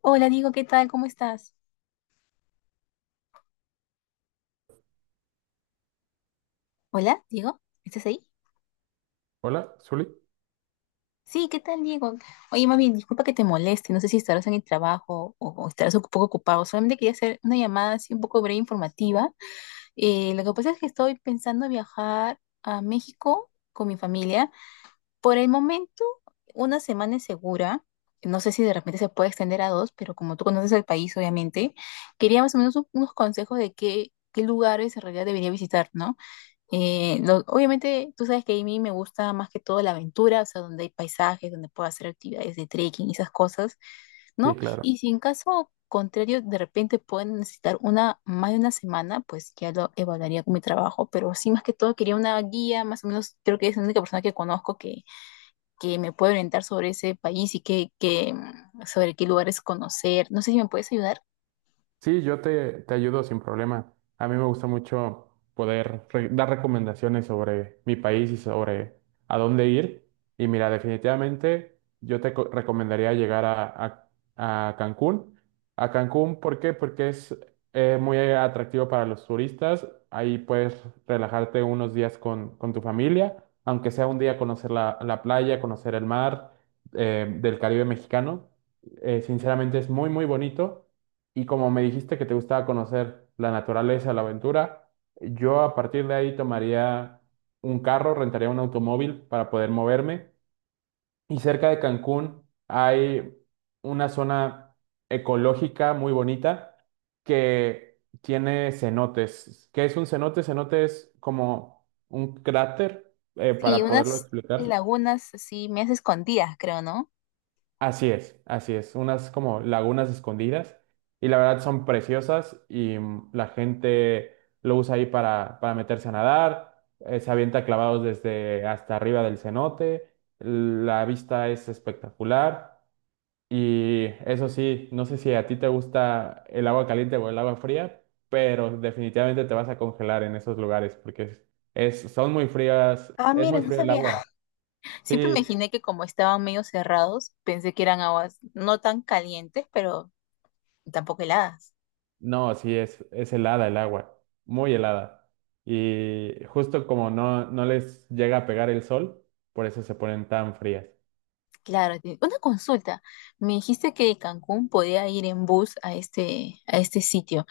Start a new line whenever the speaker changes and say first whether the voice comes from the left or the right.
left: Hola, Diego, ¿qué tal? ¿Cómo estás? Hola, Diego, ¿estás ahí?
right: Hola, Zuli.
left: Sí, ¿qué tal, Diego? Oye, más bien, disculpa que te moleste, no sé si estarás en el trabajo o estarás un poco ocupado, solamente quería hacer una llamada así un poco breve informativa. Lo que pasa es que estoy pensando viajar a México con mi familia. Por el momento, una semana es segura. No sé si de repente se puede extender a dos, pero como tú conoces el país, obviamente, quería más o menos unos consejos de qué lugares en realidad debería visitar, ¿no? Obviamente, tú sabes que a mí me gusta más que todo la aventura, o sea, donde hay paisajes, donde puedo hacer actividades de trekking y esas cosas,
right: Sí,
left: ¿no?
right: claro.
left: Y si en caso contrario, de repente pueden necesitar más de una semana, pues ya lo evaluaría con mi trabajo, pero sí, más que todo, quería una guía, más o menos, creo que es la única persona que conozco que me puede orientar sobre ese país y sobre qué lugares conocer. No sé si me puedes ayudar.
right: Sí, yo te ayudo sin problema. A mí me gusta mucho poder dar recomendaciones sobre mi país y sobre a dónde ir. Y mira, definitivamente yo te recomendaría llegar a Cancún. A Cancún, ¿por qué? Porque es muy atractivo para los turistas. Ahí puedes relajarte unos días con tu familia, aunque sea un día conocer la playa, conocer el mar del Caribe mexicano. Sinceramente es muy, muy bonito. Y como me dijiste que te gustaba conocer la naturaleza, la aventura, yo a partir de ahí tomaría un carro, rentaría un automóvil para poder moverme. Y cerca de Cancún hay una zona ecológica muy bonita que tiene cenotes. ¿Qué es un cenote? Cenote es como un cráter,
left: Sí,
right: para poderlo
left: unas
right: explicar.
left: lagunas así, medias escondidas, creo, ¿no?
right: Así es, así es. Unas como lagunas escondidas y la verdad son preciosas y la gente lo usa ahí para meterse a nadar, se avienta clavados desde hasta arriba del cenote, la vista es espectacular y eso sí, no sé si a ti te gusta el agua caliente o el agua fría, pero definitivamente te vas a congelar en esos lugares porque son muy frías,
left: Ah,
right: es
left: mira,
right: muy
left: no
right: frío el
left: sabía.
right: agua.
left: Siempre me
right: Sí,
left: imaginé que como estaban medio cerrados, pensé que eran aguas no tan calientes, pero tampoco heladas.
right: no, sí, es helada el agua, muy helada. Y justo como no les llega a pegar el sol, por eso se ponen tan frías.
left: Claro, una consulta. Me dijiste que de Cancún podía ir en bus a este sitio.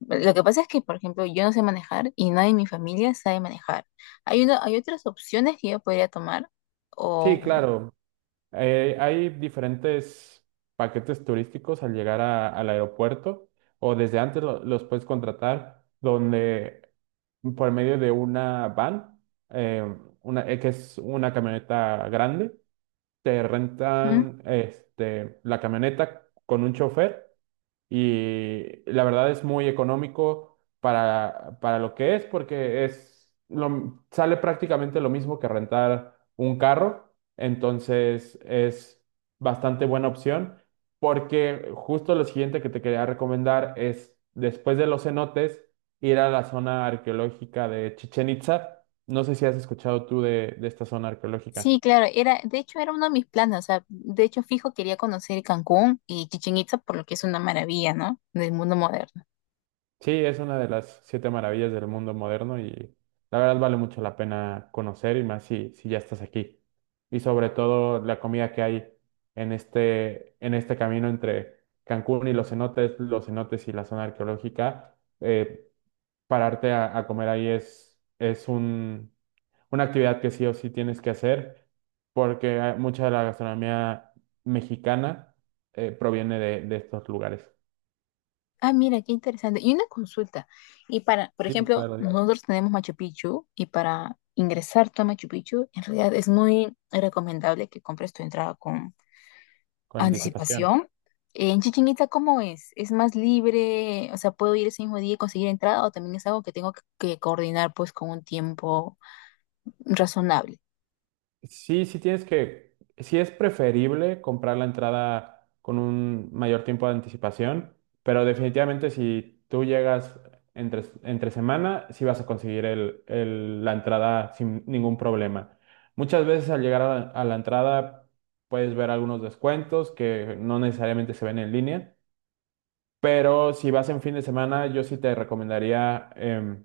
left: Lo que pasa es que, por ejemplo, yo no sé manejar y nadie en mi familia sabe manejar. Hay otras opciones que yo podría tomar.
right: Sí,
left: O
right: claro, hay diferentes paquetes turísticos al llegar al aeropuerto o desde antes los puedes contratar donde por medio de una van, eh, que es una camioneta grande, te
left: ujú.
right: rentan este, la camioneta con un chofer y la verdad es muy económico para lo que es, porque es lo, sale prácticamente lo mismo que rentar un carro, entonces es bastante buena opción, porque justo lo siguiente que te quería recomendar es, después de los cenotes, ir a la zona arqueológica de Chichen Itza. No sé si has escuchado tú de esta zona arqueológica.
left: Sí, claro, era, de hecho era uno de mis planes. O sea, de hecho fijo quería conocer Cancún y Chichén Itzá por lo que es una maravilla, ¿no? Del mundo moderno.
right: Sí, es una de las siete maravillas del mundo moderno y la verdad vale mucho la pena conocer y más si, si ya estás aquí. Y sobre todo la comida que hay en este camino entre Cancún y los cenotes y la zona arqueológica, pararte a comer ahí es una actividad que sí o sí tienes que hacer porque mucha de la gastronomía mexicana proviene de estos lugares.
left: Ah, mira, qué interesante. Y una consulta. Y para, por
right: Sí,
left: ejemplo,
right: claro, dime.
left: nosotros tenemos Machu Picchu y para ingresar tú a Machu Picchu, en realidad es muy recomendable que compres tu entrada con
right: Con anticipación.
left: anticipación. En Chichén Itzá, ¿cómo es? ¿Es más libre? O sea, ¿puedo ir ese mismo día y conseguir entrada? ¿O también es algo que tengo que coordinar pues con un tiempo razonable?
right: Sí, sí es preferible comprar la entrada con un mayor tiempo de anticipación, pero definitivamente si tú llegas entre semana, sí vas a conseguir la entrada sin ningún problema. Muchas veces al llegar a la entrada puedes ver algunos descuentos que no necesariamente se ven en línea, pero si vas en fin de semana, yo sí te recomendaría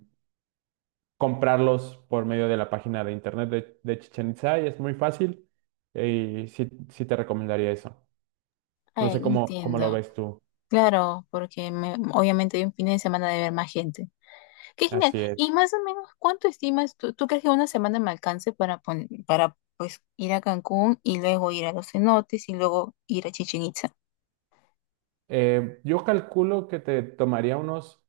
right: comprarlos por medio de la página de internet de Chichén Itzá y es muy fácil y sí, sí te recomendaría eso. No
left: Ay,
right: sé cómo lo
left: entiendo.
right: ves tú.
left: Claro, porque obviamente hay un fin de semana de ver más gente. Qué genial.
right: Así es.
left: Y más o menos, ¿cuánto estimas? ¿Tú crees que una semana me alcance para, para pues ir a Cancún y luego ir a los cenotes y luego ir a Chichén Itzá?
right: Yo calculo que te tomaría unos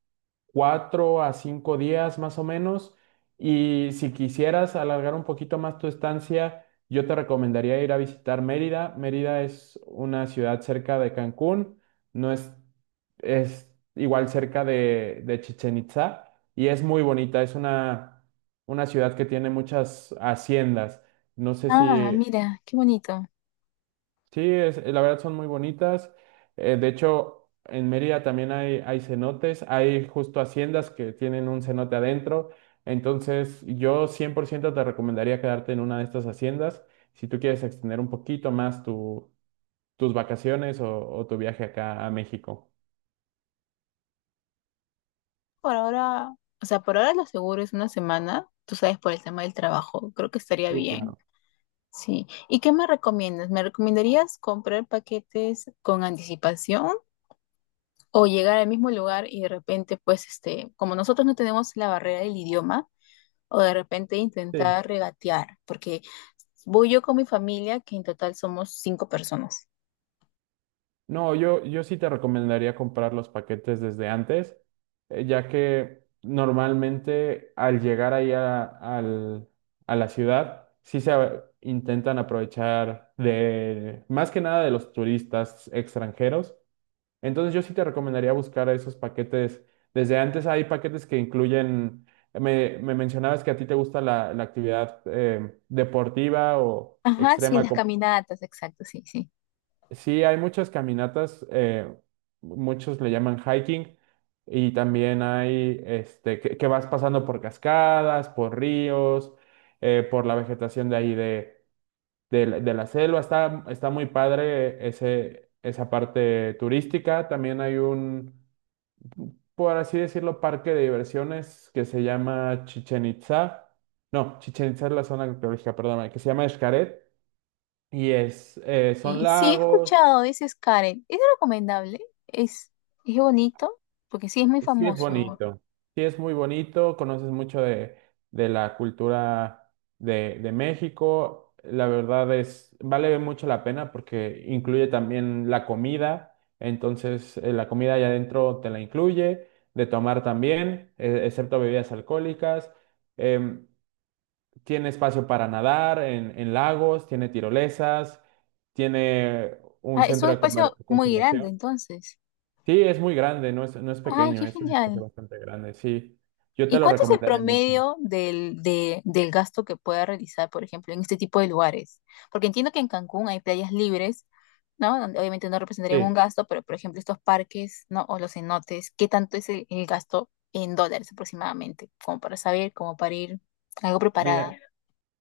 right: 4 a 5 días más o menos. Y si quisieras alargar un poquito más tu estancia, yo te recomendaría ir a visitar Mérida. Mérida es una ciudad cerca de Cancún, no es, es igual cerca de Chichén Itzá y es muy bonita. Es una ciudad que tiene muchas haciendas. No sé
left: Ah,
right: si…
left: mira, qué bonito.
right: Sí, la verdad son muy bonitas. De hecho, en Mérida también hay cenotes, hay justo haciendas que tienen un cenote adentro. Entonces, yo 100% te recomendaría quedarte en una de estas haciendas. Si tú quieres extender un poquito más tus vacaciones o tu viaje acá a México.
left: Por ahora, o sea, por ahora lo seguro es una semana, tú sabes, por el tema del trabajo, creo que estaría
right: Sí,
left: bien.
right: claro.
left: Sí. ¿Y qué me recomiendas? ¿Me recomendarías comprar paquetes con anticipación o llegar al mismo lugar y de repente, pues, este, como nosotros no tenemos la barrera del idioma, o de repente
right: Sí,
left: intentar regatear? Porque voy yo con mi familia, que en total somos 5 personas.
right: no, yo sí te recomendaría comprar los paquetes desde antes, ya que normalmente al llegar ahí a la ciudad, intentan aprovechar de más que nada de los turistas extranjeros. Entonces yo sí te recomendaría buscar esos paquetes desde antes. Hay paquetes que incluyen, me mencionabas que a ti te gusta la actividad deportiva o
left: Ajá, sí,
right: extrema.
left: las caminatas, exacto, sí, sí.
right: Sí, hay muchas caminatas, muchos le llaman hiking, y también hay este, que vas pasando por cascadas, por ríos, por la vegetación de ahí de la selva. Está muy padre esa parte turística. También hay un, por así decirlo, parque de diversiones que se llama Chichen Itza. No, Chichen Itza es la zona arqueológica, perdóname, que se llama Xcaret. Y es, son
left: Y sí, he
right: lagos.
left: escuchado, dices Karen. ¿Es recomendable? ¿Es, es bonito? Porque sí, es muy
right: Sí, es
left: famoso.
right: bonito. Sí, es muy bonito. Conoces mucho de la cultura de México. La verdad es, vale mucho la pena porque incluye también la comida. Entonces, la comida allá adentro te la incluye, de tomar también, excepto bebidas alcohólicas. Em, Tiene espacio para nadar en lagos, tiene tirolesas, tiene
left: Ah,
right: un
left: es un
right: centro de
left: espacio muy grande,
right: conservación.
left: entonces.
right: Sí, es muy grande, no es
left: Ay, qué
right: pequeño, es un espacio
left: genial.
right: bastante grande, sí. Yo te
left: ¿Y
right: lo
left: cuánto es el
right: recomendaría mucho.
left: promedio del gasto que pueda realizar, por ejemplo, en este tipo de lugares? Porque entiendo que en Cancún hay playas libres, ¿no? Donde obviamente no representarían un
right: Sí,
left: gasto, pero por ejemplo, estos parques, ¿no? O los cenotes, ¿qué tanto es el gasto en dólares aproximadamente? Como para saber, como para ir algo
right: mira,
left: preparada.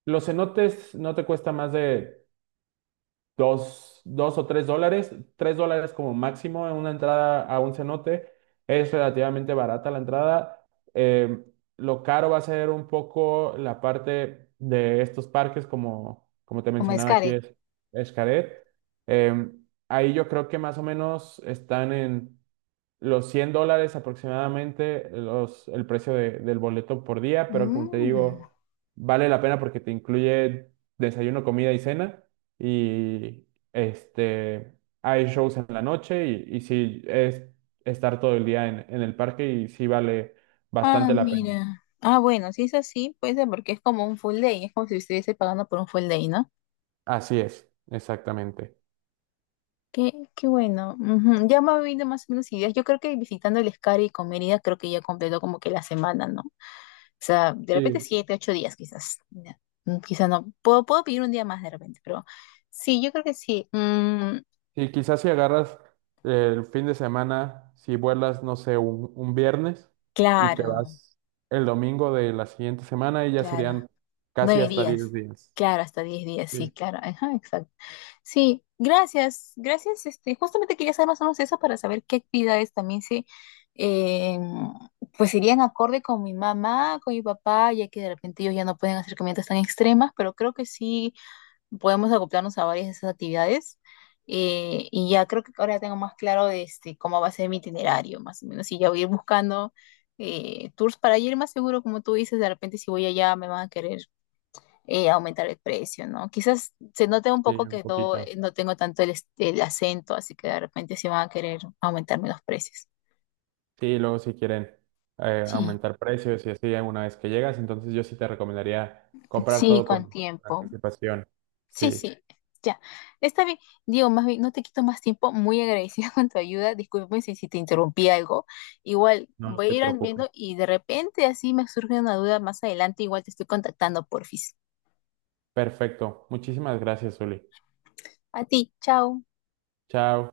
right: los cenotes no te cuesta más de $2 o $3, $3 como máximo en una entrada a un cenote. Es relativamente barata la entrada. Eh, lo caro va a ser un poco la parte de estos parques, como te
left: Como es
right: mencionaba aquí,
left: Karen.
right: es Xcaret. Eh, Ahí yo creo que más o menos están en los $100 aproximadamente el precio del boleto por día, pero como te
left: Mm.
right: digo, vale la pena porque te incluye desayuno, comida y cena y este, hay shows en la noche y sí es estar todo el día en el parque y sí vale
left: Ah,
right: bastante la pena.
left: mira. Ah, bueno, si es así, puede ser porque es como un full day, es como si estuviese pagando por un full day, ¿no?
right: Así es, exactamente.
left: Qué bueno. Ujú. Ya me ha venido más o menos ideas. Yo creo que visitando el Escari y con Mérida creo que ya completó como que la semana, ¿no? O sea, de repente
right: Sí,
left: 7, 8 días quizás. Ya. Mm, quizás no. Puedo pedir un día más de repente, pero sí, yo creo que sí. Mm,
right: y quizás si agarras el fin de semana, si vuelas, no sé, un viernes y te
left: claro,
right: vas el domingo de la siguiente semana y ya
left: claro.
right: serían casi
left: Nueve
right: hasta
left: días.
right: 10 días.
left: Claro, hasta 10 días, sí,
right: Sí,
left: claro. Ajá, exacto. Sí, gracias, gracias. Este, justamente quería saber más o menos eso para saber qué actividades también eh, pues irían acorde con mi mamá, con mi papá, ya que de repente ellos ya no pueden hacer caminatas tan extremas, pero creo que sí podemos acoplarnos a varias de esas actividades. Y ya creo que ahora tengo más claro de este, cómo va a ser mi itinerario, más o menos. Y ya voy a ir buscando tours para ir más seguro, como tú dices, de repente si voy allá me van a querer aumentar el precio, ¿no? Quizás se note un
right: sí,
left: poco
right: un
left: que
right: poquito.
left: no tengo tanto el acento, así que de repente sí van a querer aumentarme los precios.
right: Sí, luego si quieren
left: Sí.
right: aumentar precios y así una vez que llegas, entonces yo sí te recomendaría comprar
left: Sí,
right: todo
left: con
right: con
left: tiempo.
right: anticipación.
left: Sí,
right: Sí,
left: sí, ya. Está bien. Diego, más bien, no te quito más tiempo. Muy agradecida con tu ayuda. Disculpen si te interrumpí algo. Igual,
right: no
left: voy
right: te
left: a ir
right: preocupes.
left: viendo y de repente así me surge una duda más adelante. Igual te estoy contactando, porfis.
right: Perfecto. Muchísimas gracias, Uli.
left: A ti, chao.
right: Chao.